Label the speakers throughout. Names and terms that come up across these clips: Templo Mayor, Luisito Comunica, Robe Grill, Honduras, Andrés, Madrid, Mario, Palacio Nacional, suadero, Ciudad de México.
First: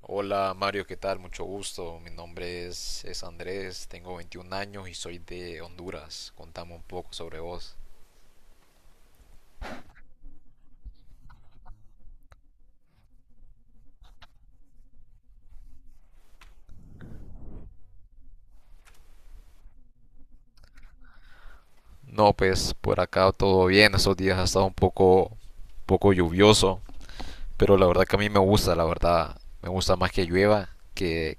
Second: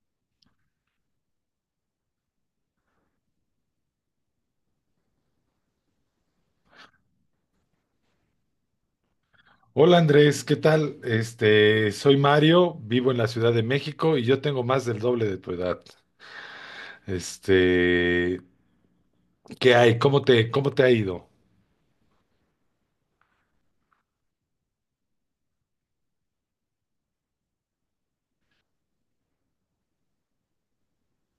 Speaker 1: Hola Mario, ¿qué tal? Mucho gusto. Mi nombre es Andrés, tengo 21 años y soy de Honduras. Contame un poco sobre vos.
Speaker 2: Hola Andrés, ¿qué tal? Soy Mario, vivo en la Ciudad de México y yo tengo más del doble de tu edad. Este, ¿qué hay? ¿Cómo te ha ido?
Speaker 1: No, pues por acá todo bien. Estos días ha estado un poco lluvioso, pero la verdad que a mí me gusta, la verdad. Me gusta más que llueva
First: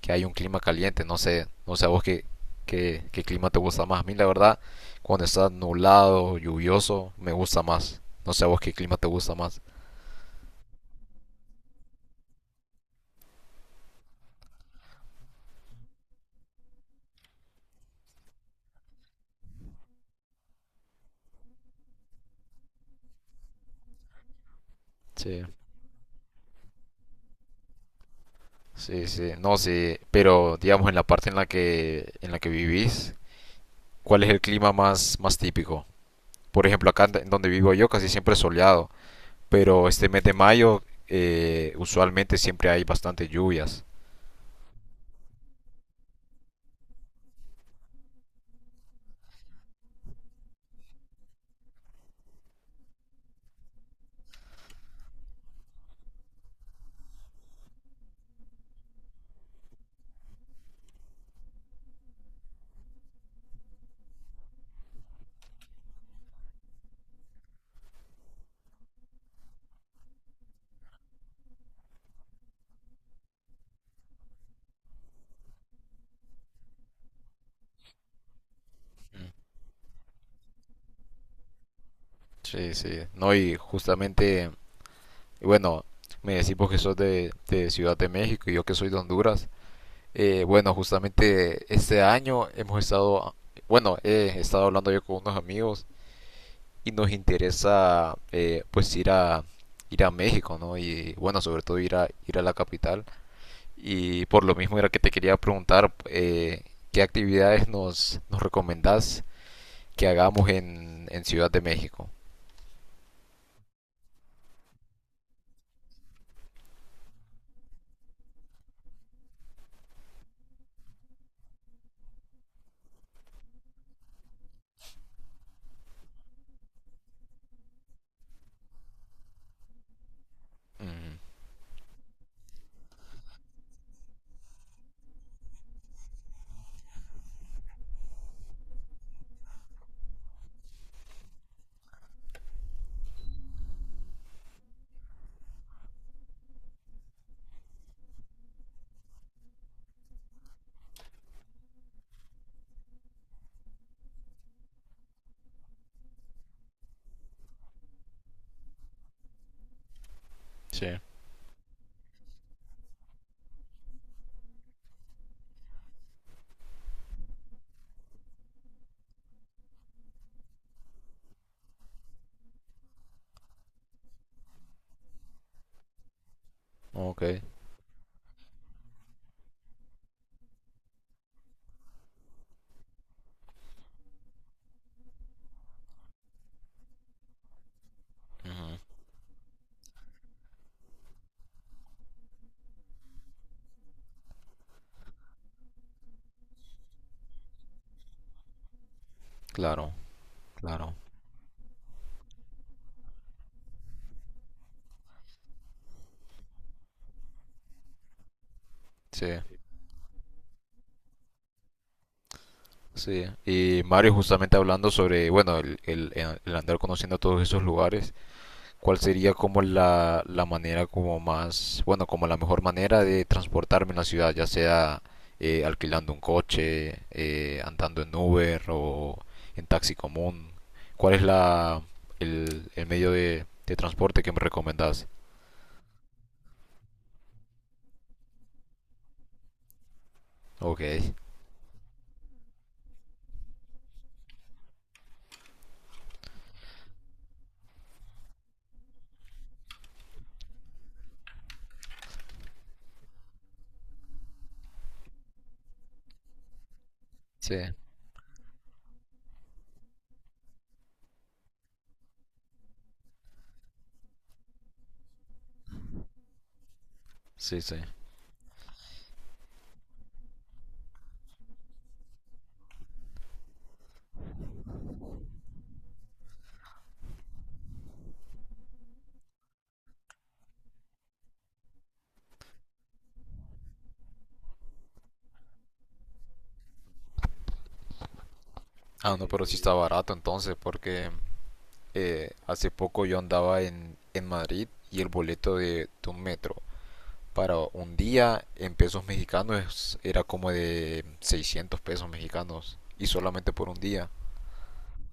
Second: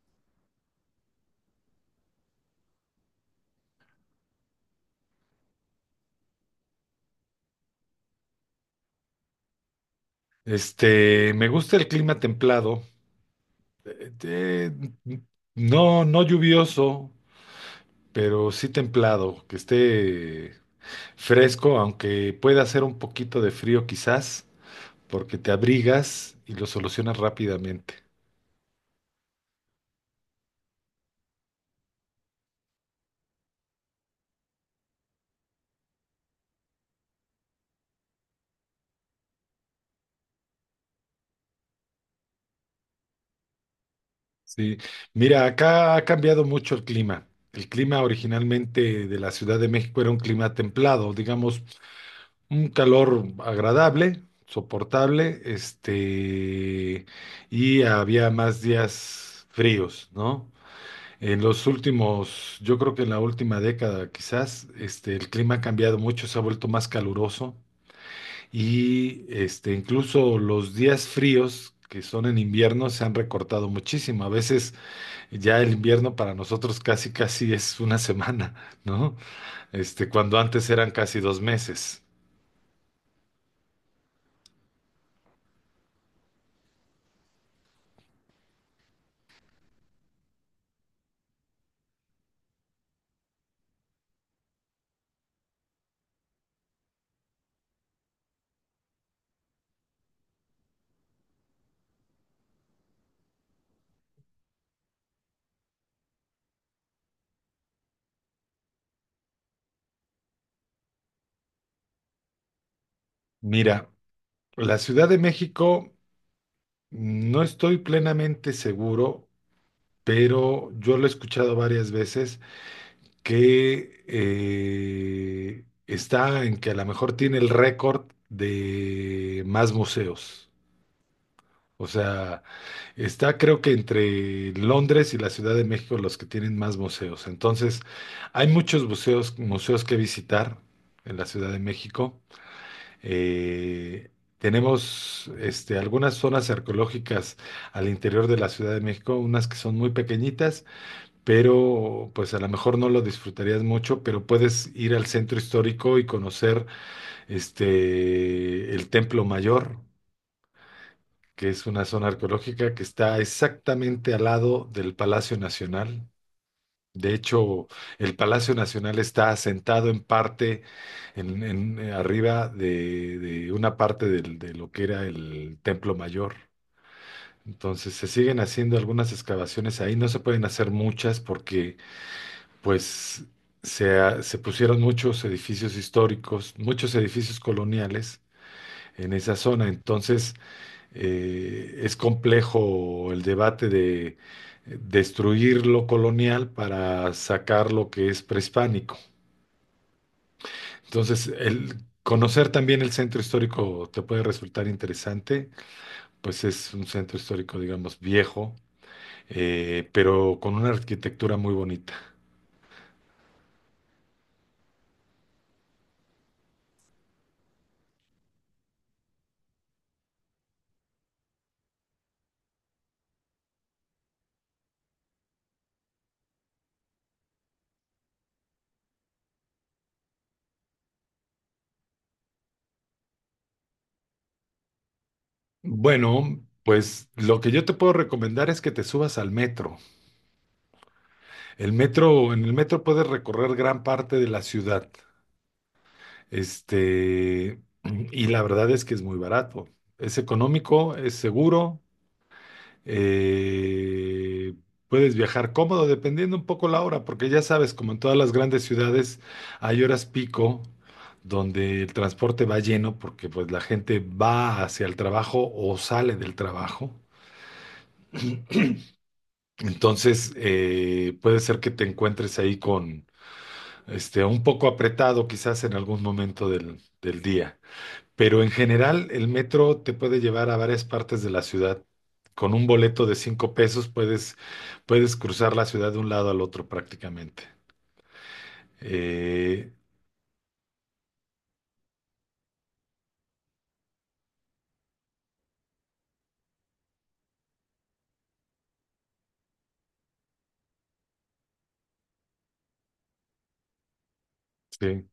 Speaker 1: que hay un clima caliente. No sé, no sé a vos qué clima te gusta más. A mí la verdad, cuando está nublado, lluvioso, me gusta más. No sé a vos qué clima te gusta más.
Speaker 2: Me gusta el clima templado, eh, eh, no, no lluvioso, pero sí templado, que esté fresco, aunque pueda hacer un poquito de frío quizás, porque
Speaker 1: Sí.
Speaker 2: te abrigas y lo solucionas rápidamente.
Speaker 1: Sí, sí, no, sí, pero digamos en la parte en la que vivís, ¿cuál es el clima más típico? Por ejemplo, acá en donde vivo yo casi siempre es soleado, pero este mes de mayo usualmente siempre hay bastantes lluvias.
Speaker 2: Sí, mira, acá ha cambiado mucho el clima. El clima originalmente de la Ciudad de México era un clima templado, digamos, un calor agradable, soportable, y había más días fríos, ¿no? En los últimos, yo creo que en la última década quizás, el clima ha cambiado mucho, se ha vuelto más caluroso y incluso los días fríos que son en invierno se han recortado muchísimo. A veces ya el invierno para nosotros casi casi es una semana, ¿no?
Speaker 1: Mm.
Speaker 2: Cuando antes eran casi 2 meses.
Speaker 1: Sí, sí, no, y justamente, bueno, me decís vos que sos de Ciudad de México y yo que soy de Honduras. Bueno, justamente este año hemos estado, bueno, he estado hablando yo con unos amigos y nos interesa pues ir a México, ¿no? Y bueno, sobre todo ir a la capital. Y por lo mismo era que te quería preguntar qué actividades nos recomendás que hagamos en Ciudad de México.
Speaker 2: Mira, la Ciudad de México, no estoy plenamente seguro, pero yo lo he escuchado varias veces que está en que a lo mejor tiene el récord de más museos.
Speaker 1: Ujú.
Speaker 2: O sea, está, creo que entre Londres y la Ciudad de México, los que tienen más museos. Entonces, hay muchos museos, museos que visitar en la Ciudad de México. Eh, tenemos algunas zonas arqueológicas al interior de la Ciudad de México, unas que son muy pequeñitas, pero pues a lo mejor no lo disfrutarías mucho, pero puedes ir al centro histórico y conocer el Templo Mayor,
Speaker 1: Sí.
Speaker 2: que es una zona arqueológica que está exactamente al lado del Palacio Nacional. De hecho, el Palacio Nacional está asentado en parte, arriba de una parte de lo que era el Templo Mayor.
Speaker 1: Ok,
Speaker 2: Entonces, se siguen haciendo algunas excavaciones ahí. No se pueden hacer muchas porque, pues, se pusieron muchos edificios históricos, muchos edificios coloniales
Speaker 1: ujú,
Speaker 2: en esa zona. Entonces, es complejo el debate de destruir lo colonial para sacar lo que es prehispánico.
Speaker 1: claro, claro,
Speaker 2: Entonces, el conocer también el centro histórico te puede resultar interesante, pues es un centro histórico, digamos, viejo,
Speaker 1: sí,
Speaker 2: pero con una arquitectura muy bonita.
Speaker 1: sí. Y Mario, justamente hablando sobre, bueno, el andar conociendo todos esos lugares, ¿cuál sería como la manera como más, bueno, como la mejor manera de transportarme en la ciudad, ya sea alquilando un coche, andando en Uber o en taxi común? ¿Cuál es el medio de transporte que me recomendás?
Speaker 2: Bueno, pues lo que yo te puedo recomendar es que te subas al metro.
Speaker 1: Ok,
Speaker 2: El metro, en el metro puedes recorrer gran parte de la ciudad. Este, y la verdad es que es muy barato. Es económico, es seguro. eh, Puedes viajar cómodo dependiendo un poco la hora, porque ya
Speaker 1: sí,
Speaker 2: sabes, como en todas las grandes ciudades, hay horas pico donde el transporte va lleno porque pues la gente va hacia el trabajo o sale del trabajo.
Speaker 1: sí, sí.
Speaker 2: Entonces, puede ser que te encuentres ahí con este un poco apretado quizás en algún momento del día. Pero en general, el metro te puede llevar a varias partes de la ciudad. Con un boleto de 5 pesos puedes cruzar la ciudad de un lado al otro prácticamente.
Speaker 1: Ah, no, pero sí está
Speaker 2: Eh,
Speaker 1: barato entonces, porque hace poco yo andaba en Madrid y el boleto de un metro para un día en pesos mexicanos era como de 600 pesos mexicanos y solamente por un día.
Speaker 2: sí,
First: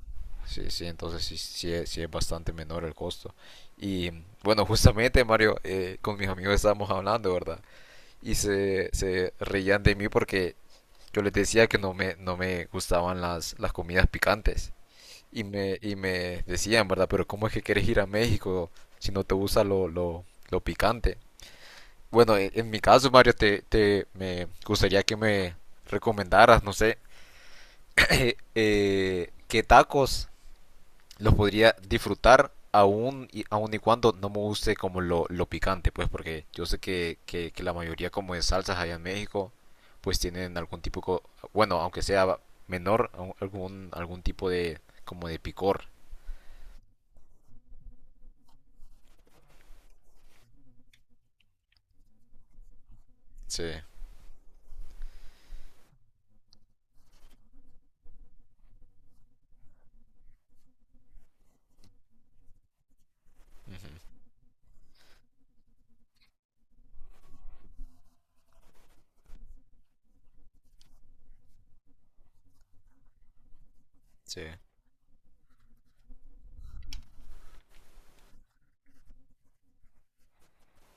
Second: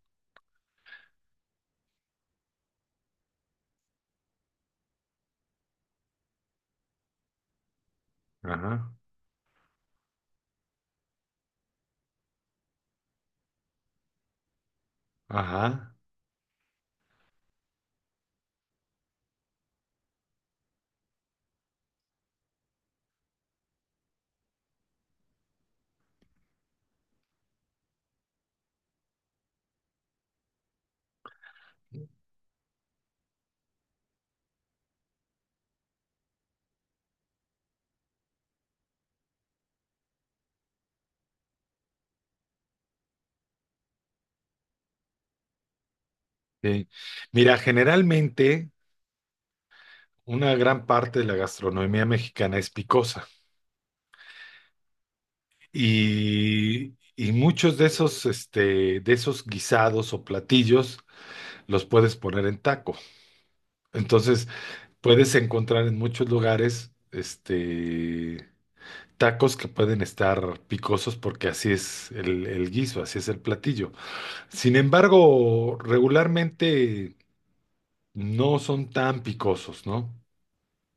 Speaker 1: Sí, sí, entonces sí, sí, sí es bastante menor el costo. Y bueno, justamente Mario, con mis amigos estábamos hablando, ¿verdad? Y
Speaker 2: ajá,
Speaker 1: se reían de mí porque yo les decía que no me gustaban las comidas picantes. Y
Speaker 2: ajá.
Speaker 1: me decían, ¿verdad? Pero ¿cómo es que quieres ir a México si no te gusta lo picante? Bueno, en mi caso, Mario, te me gustaría que me recomendaras, no sé, qué tacos los podría disfrutar aún y cuando no me guste como lo picante, pues porque yo sé que la mayoría como de salsas allá en México pues tienen algún tipo, bueno, aunque sea menor, algún tipo de como de picor.
Speaker 2: Sí. Mira, generalmente una gran parte de la gastronomía mexicana es picosa,
Speaker 1: Sí,
Speaker 2: y muchos de esos, de esos guisados o platillos los puedes poner en taco. Entonces, puedes encontrar en muchos lugares, tacos que pueden estar picosos porque así es el guiso, así es el platillo.
Speaker 1: sí,
Speaker 2: Sin embargo, regularmente no son tan picosos, ¿no?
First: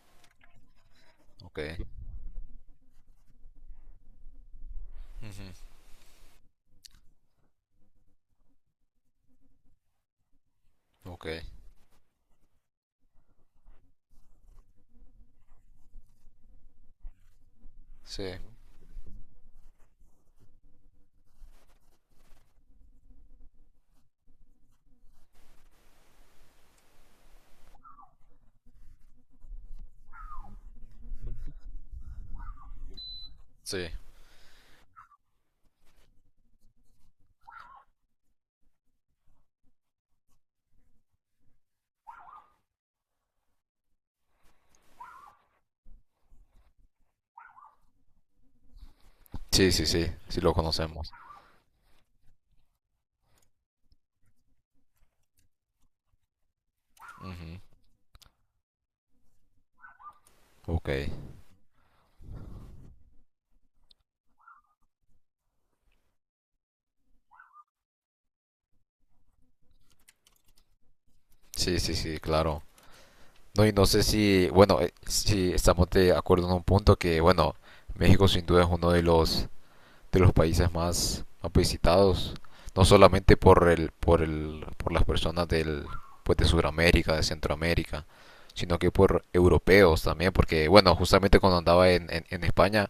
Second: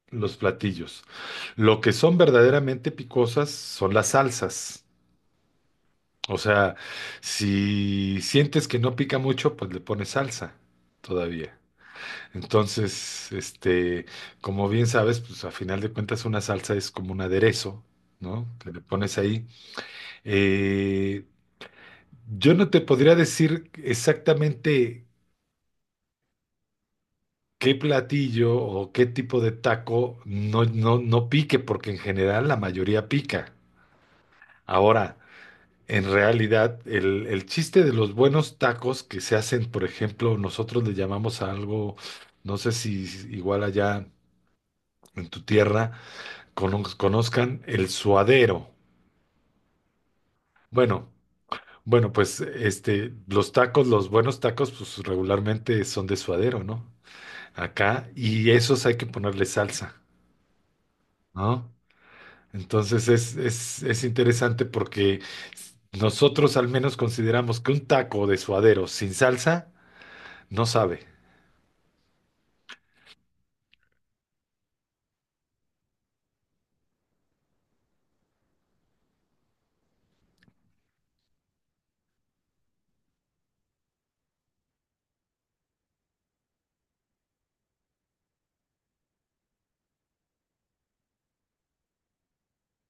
Speaker 2: Los platillos.
Speaker 1: ok.
Speaker 2: Lo que son verdaderamente picosas son las salsas.
Speaker 1: Ujú,
Speaker 2: O sea, si sientes que no pica mucho, pues le pones salsa
Speaker 1: ok,
Speaker 2: todavía. Entonces, como bien sabes, pues a final de cuentas una salsa es como un aderezo,
Speaker 1: sí,
Speaker 2: ¿no? Que le pones ahí. Eh, yo no te podría decir exactamente qué platillo o qué tipo de taco no, no, no pique, porque en general la mayoría pica.
Speaker 1: sí.
Speaker 2: Ahora, en realidad, el chiste de los buenos tacos que se hacen, por ejemplo, nosotros le llamamos a algo, no sé si igual allá en tu tierra conozcan el suadero.
Speaker 1: Sí, sí, sí, sí lo conocemos.
Speaker 2: Bueno, bueno, pues los tacos, los buenos tacos, pues regularmente son de suadero, ¿no? Acá, y esos hay que ponerle salsa,
Speaker 1: Ok,
Speaker 2: ¿no? Entonces es interesante porque nosotros al menos consideramos que un taco de suadero sin salsa no sabe.
Speaker 1: sí, sí, sí, claro. No, y no sé si, bueno, si estamos de acuerdo en un punto que, bueno, México sin duda es uno de los países más, más visitados, no solamente por el por el por las personas del pues de Sudamérica, de Centroamérica, sino que por europeos también, porque bueno, justamente cuando andaba en España.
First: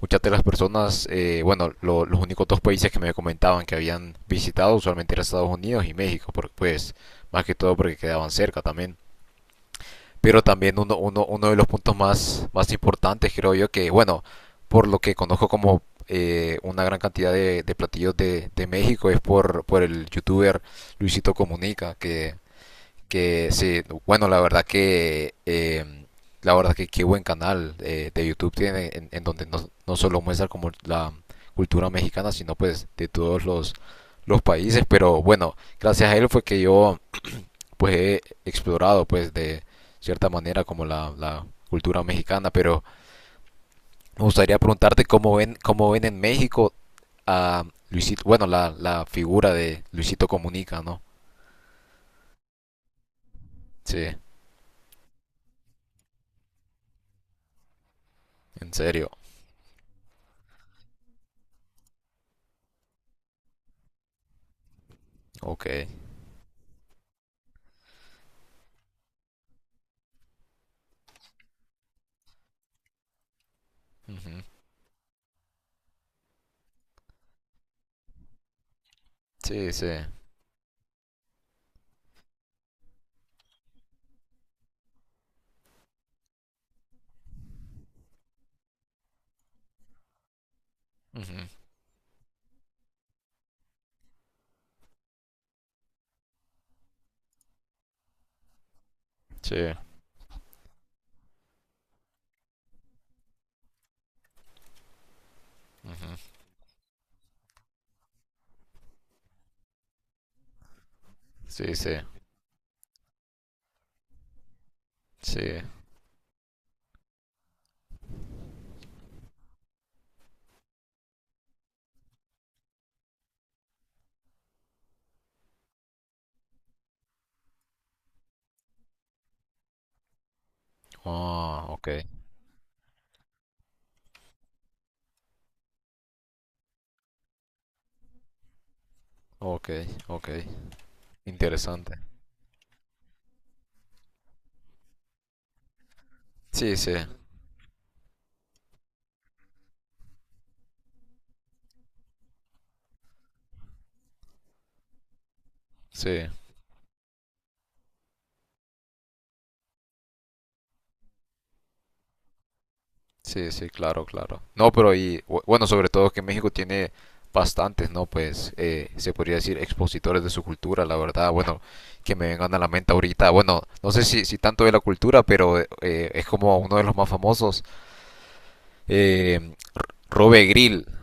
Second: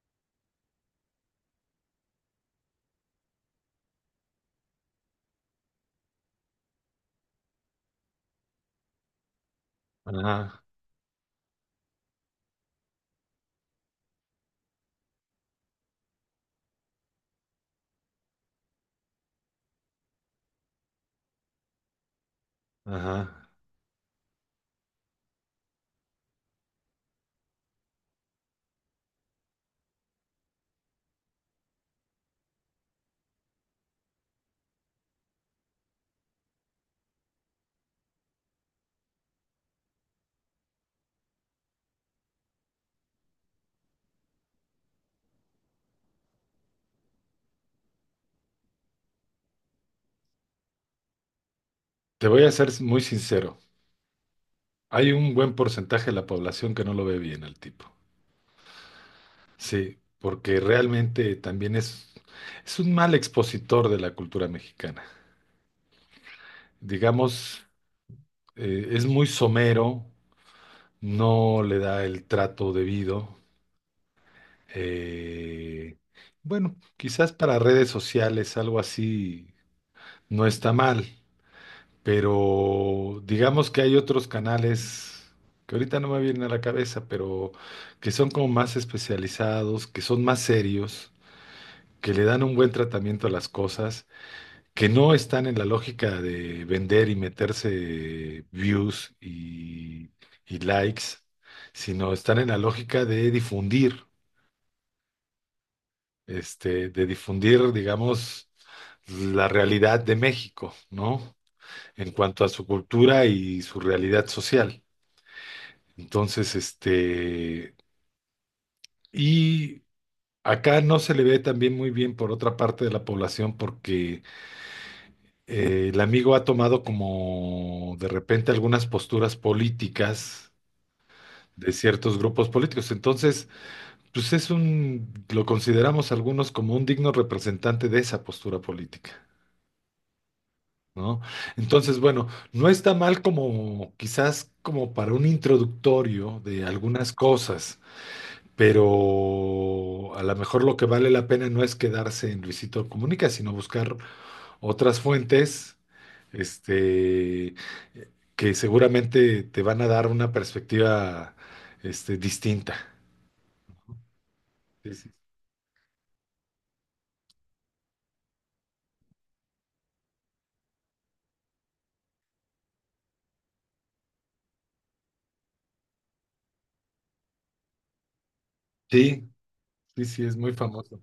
Speaker 1: Muchas de las personas, bueno, los únicos dos países que me comentaban que habían visitado usualmente eran Estados Unidos y México, porque, pues más que todo porque quedaban cerca también. Pero
Speaker 2: Ajá,
Speaker 1: también uno de los puntos más, más importantes, creo yo, que bueno, por lo que conozco como una gran cantidad de platillos de México es por el youtuber Luisito Comunica, que
Speaker 2: ajá.
Speaker 1: que sí, bueno, la verdad que qué buen canal de YouTube tiene en donde no solo muestra como la cultura mexicana, sino pues de todos los países. Pero bueno, gracias a él fue que yo pues he explorado pues de cierta manera como la cultura mexicana. Pero me gustaría preguntarte cómo ven en México a Luisito, bueno, la figura de Luisito Comunica, ¿no?
Speaker 2: Te voy a ser muy sincero.
Speaker 1: Sí,
Speaker 2: Hay un buen porcentaje de la población que no lo ve bien al tipo.
Speaker 1: ¿en serio?
Speaker 2: Sí, porque realmente también es un mal expositor de la cultura mexicana.
Speaker 1: Ok.
Speaker 2: Digamos, es muy somero, no le da el trato debido.
Speaker 1: Ujú.
Speaker 2: Eh, bueno, quizás para redes sociales algo así
Speaker 1: Sí, sí.
Speaker 2: no está mal, pero digamos que hay otros canales que ahorita no me vienen a la cabeza, pero que son como más especializados, que son más serios,
Speaker 1: Ujú.
Speaker 2: que le dan un buen tratamiento a las cosas, que no están en la lógica de vender y meterse views
Speaker 1: Sí,
Speaker 2: y likes, sino están en la lógica de difundir, digamos, la realidad de México, ¿no?
Speaker 1: sí, sí,
Speaker 2: En cuanto a su cultura y su realidad social.
Speaker 1: sí.
Speaker 2: Entonces, y acá no se le ve también muy bien por otra parte de la población porque el amigo ha tomado como de repente algunas posturas políticas
Speaker 1: Ah,
Speaker 2: de
Speaker 1: ok,
Speaker 2: ciertos grupos políticos. Entonces, pues lo consideramos algunos como un digno representante de esa postura política,
Speaker 1: ok, ok.
Speaker 2: ¿no?
Speaker 1: Interesante.
Speaker 2: Entonces, bueno, no está mal como quizás como para un introductorio de
Speaker 1: Sí, sí,
Speaker 2: algunas cosas. Pero a lo mejor lo que vale la pena no es quedarse en Luisito Comunica, sino buscar otras fuentes,
Speaker 1: sí,
Speaker 2: este, que seguramente te van a dar una perspectiva, distinta.
Speaker 1: sí, sí, claro, claro. No, pero
Speaker 2: Sí, sí,
Speaker 1: y bueno, sobre todo que México tiene bastantes, ¿no? Pues se podría decir expositores de su cultura, la verdad. Bueno, que me vengan a la mente ahorita. Bueno, no sé si, si tanto de la cultura, pero es como uno de los más famosos.
Speaker 2: sí,
Speaker 1: Eh,
Speaker 2: sí, sí, es
Speaker 1: Robe
Speaker 2: muy
Speaker 1: Grill,
Speaker 2: famoso.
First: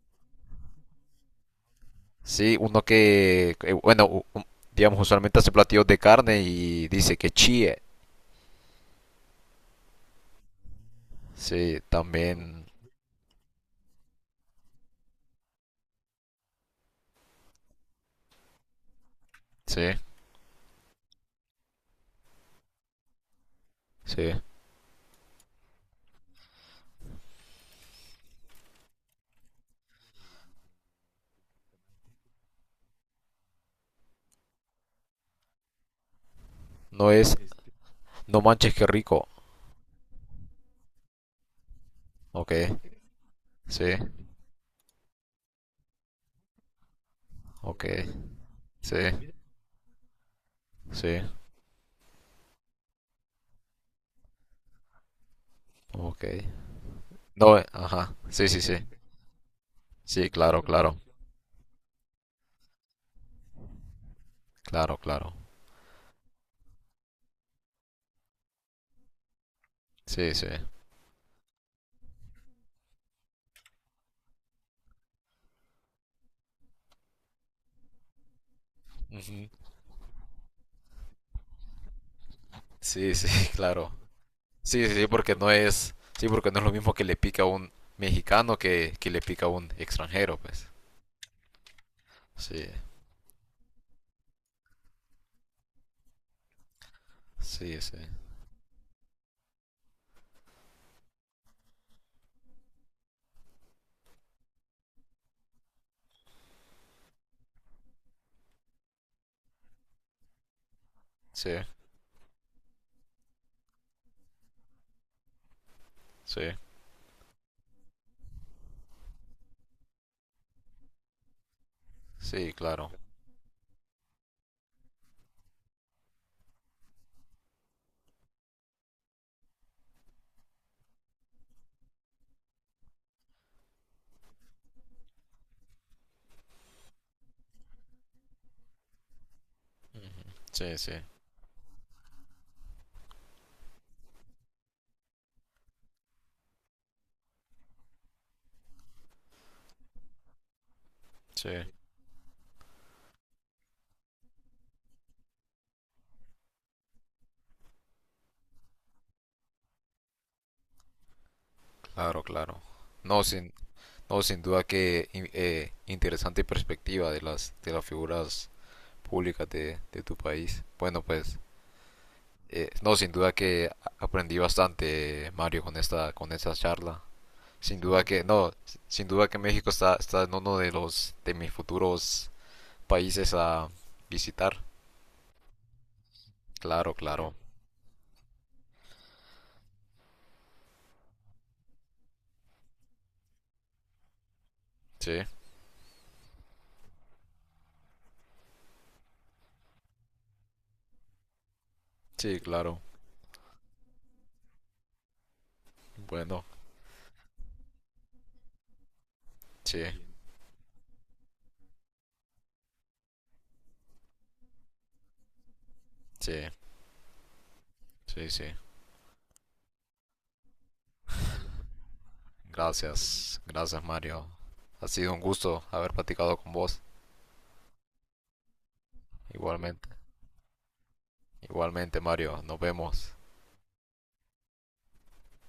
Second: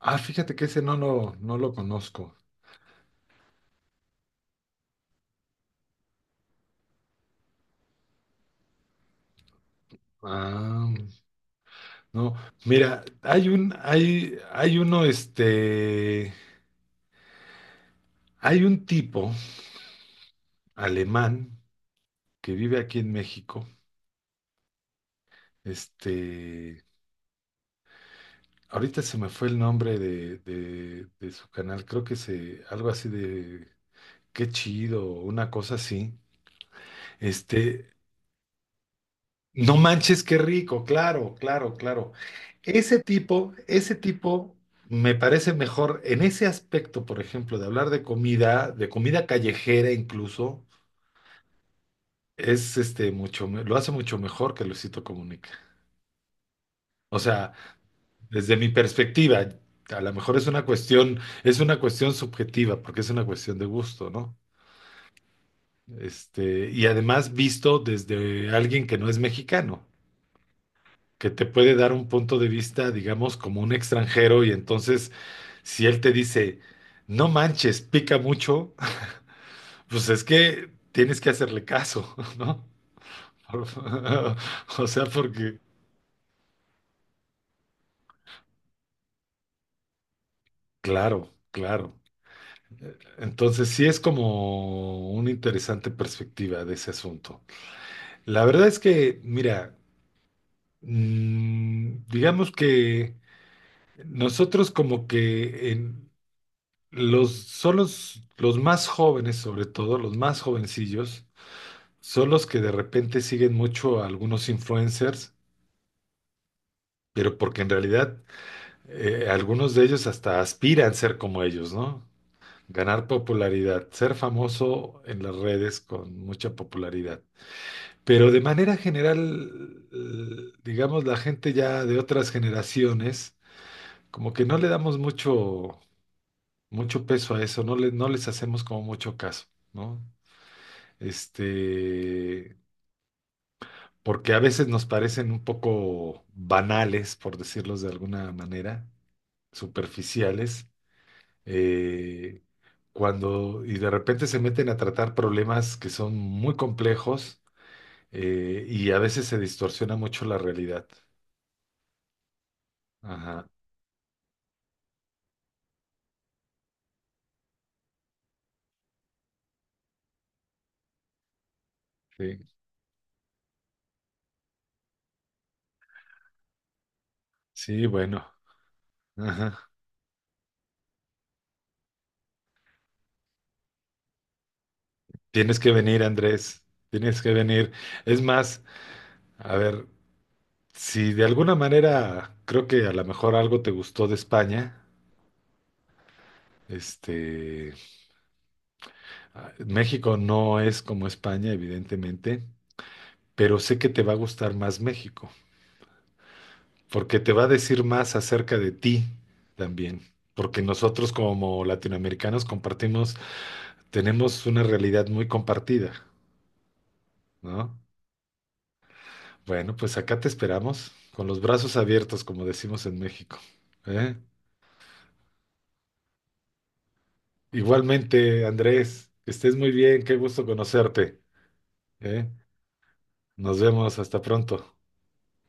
Speaker 2: Ah, fíjate que ese no lo conozco.
Speaker 1: sí, uno que, bueno, digamos, usualmente hace platillos de carne y dice que chíe.
Speaker 2: Ah,
Speaker 1: Sí,
Speaker 2: no.
Speaker 1: también,
Speaker 2: Mira, hay un, hay uno, este, hay un tipo
Speaker 1: sí,
Speaker 2: alemán que vive aquí en México.
Speaker 1: sí.
Speaker 2: Este, ahorita se me fue el nombre de su canal, creo que algo así de Qué chido, una cosa así.
Speaker 1: No es,
Speaker 2: Este,
Speaker 1: no manches, qué rico.
Speaker 2: no manches, qué rico, claro, claro, claro.
Speaker 1: Ok,
Speaker 2: Ese tipo,
Speaker 1: sí,
Speaker 2: ese tipo me parece mejor en ese aspecto, por ejemplo, de
Speaker 1: ok,
Speaker 2: hablar de
Speaker 1: sí,
Speaker 2: comida callejera incluso,
Speaker 1: sí,
Speaker 2: es este mucho, me- lo hace mucho mejor que Luisito Comunica.
Speaker 1: ok.
Speaker 2: O sea,
Speaker 1: No, ajá, sí,
Speaker 2: desde
Speaker 1: sí,
Speaker 2: mi
Speaker 1: sí.
Speaker 2: perspectiva, a lo
Speaker 1: Sí,
Speaker 2: mejor es
Speaker 1: claro,
Speaker 2: una
Speaker 1: claro,
Speaker 2: cuestión, es una cuestión subjetiva, porque es una cuestión de gusto, ¿no?
Speaker 1: claro, claro.
Speaker 2: Y además, visto desde alguien que no es mexicano,
Speaker 1: Sí, sí.
Speaker 2: que te puede dar un punto de vista, digamos, como un extranjero. Y entonces, si él te dice, no manches, pica mucho,
Speaker 1: Ujú.
Speaker 2: pues es que tienes que hacerle caso, ¿no?
Speaker 1: Sí, sí, claro. Sí,
Speaker 2: O
Speaker 1: sí,
Speaker 2: sea,
Speaker 1: sí, porque no
Speaker 2: porque,
Speaker 1: es, sí, porque no es lo mismo que le pica a un mexicano que le pica a un extranjero, pues.
Speaker 2: claro, claro.
Speaker 1: Sí,
Speaker 2: Entonces, sí es como una interesante perspectiva de ese asunto.
Speaker 1: sí, sí,
Speaker 2: La verdad es que, mira, digamos que nosotros como que son los más jóvenes, sobre todo, los más jovencillos,
Speaker 1: sí.
Speaker 2: son los que de repente siguen mucho a algunos influencers,
Speaker 1: Sí,
Speaker 2: pero porque en realidad algunos de ellos hasta aspiran ser como ellos, ¿no?
Speaker 1: sí, claro.
Speaker 2: Ganar popularidad, ser famoso en las redes con mucha popularidad. Pero de manera general, digamos, la gente ya de otras generaciones, como que no le damos mucho, mucho peso a eso, no les hacemos como mucho caso, ¿no?
Speaker 1: Sí, sí,
Speaker 2: este, porque a veces nos parecen un poco banales, por decirlos de alguna manera, superficiales.
Speaker 1: sí,
Speaker 2: Eh, cuando y de repente se meten a tratar problemas que son muy complejos, y a veces se distorsiona mucho la realidad.
Speaker 1: claro, claro. No,
Speaker 2: Ajá,
Speaker 1: sin, no, sin duda que interesante perspectiva de de las figuras públicas de tu país. Bueno, pues,
Speaker 2: sí,
Speaker 1: no, sin duda que aprendí bastante, Mario, con con esta charla. Sin
Speaker 2: sí,
Speaker 1: duda que,
Speaker 2: bueno,
Speaker 1: no, sin duda que
Speaker 2: ajá.
Speaker 1: México está, está en uno de de mis futuros países a visitar.
Speaker 2: Tienes que venir, Andrés,
Speaker 1: Claro,
Speaker 2: tienes que
Speaker 1: claro.
Speaker 2: venir. Es más, a ver, si de alguna manera creo que a lo mejor algo te gustó de España.
Speaker 1: Sí,
Speaker 2: Este, México no es como España,
Speaker 1: sí,
Speaker 2: evidentemente,
Speaker 1: claro.
Speaker 2: pero sé que te va a gustar más México,
Speaker 1: Bueno,
Speaker 2: porque te va a decir más acerca de ti
Speaker 1: sí,
Speaker 2: también, porque nosotros, como latinoamericanos, compartimos, tenemos una realidad muy compartida,
Speaker 1: sí,
Speaker 2: ¿no?
Speaker 1: sí, sí.
Speaker 2: Bueno, pues acá te esperamos con los brazos abiertos, como decimos en México,
Speaker 1: Gracias, gracias
Speaker 2: ¿eh?
Speaker 1: Mario. Ha sido un gusto haber platicado con vos.
Speaker 2: Igualmente, Andrés, que estés muy
Speaker 1: Igualmente,
Speaker 2: bien, qué gusto conocerte,
Speaker 1: igualmente
Speaker 2: ¿eh?
Speaker 1: Mario, nos vemos.
Speaker 2: Nos vemos, hasta pronto.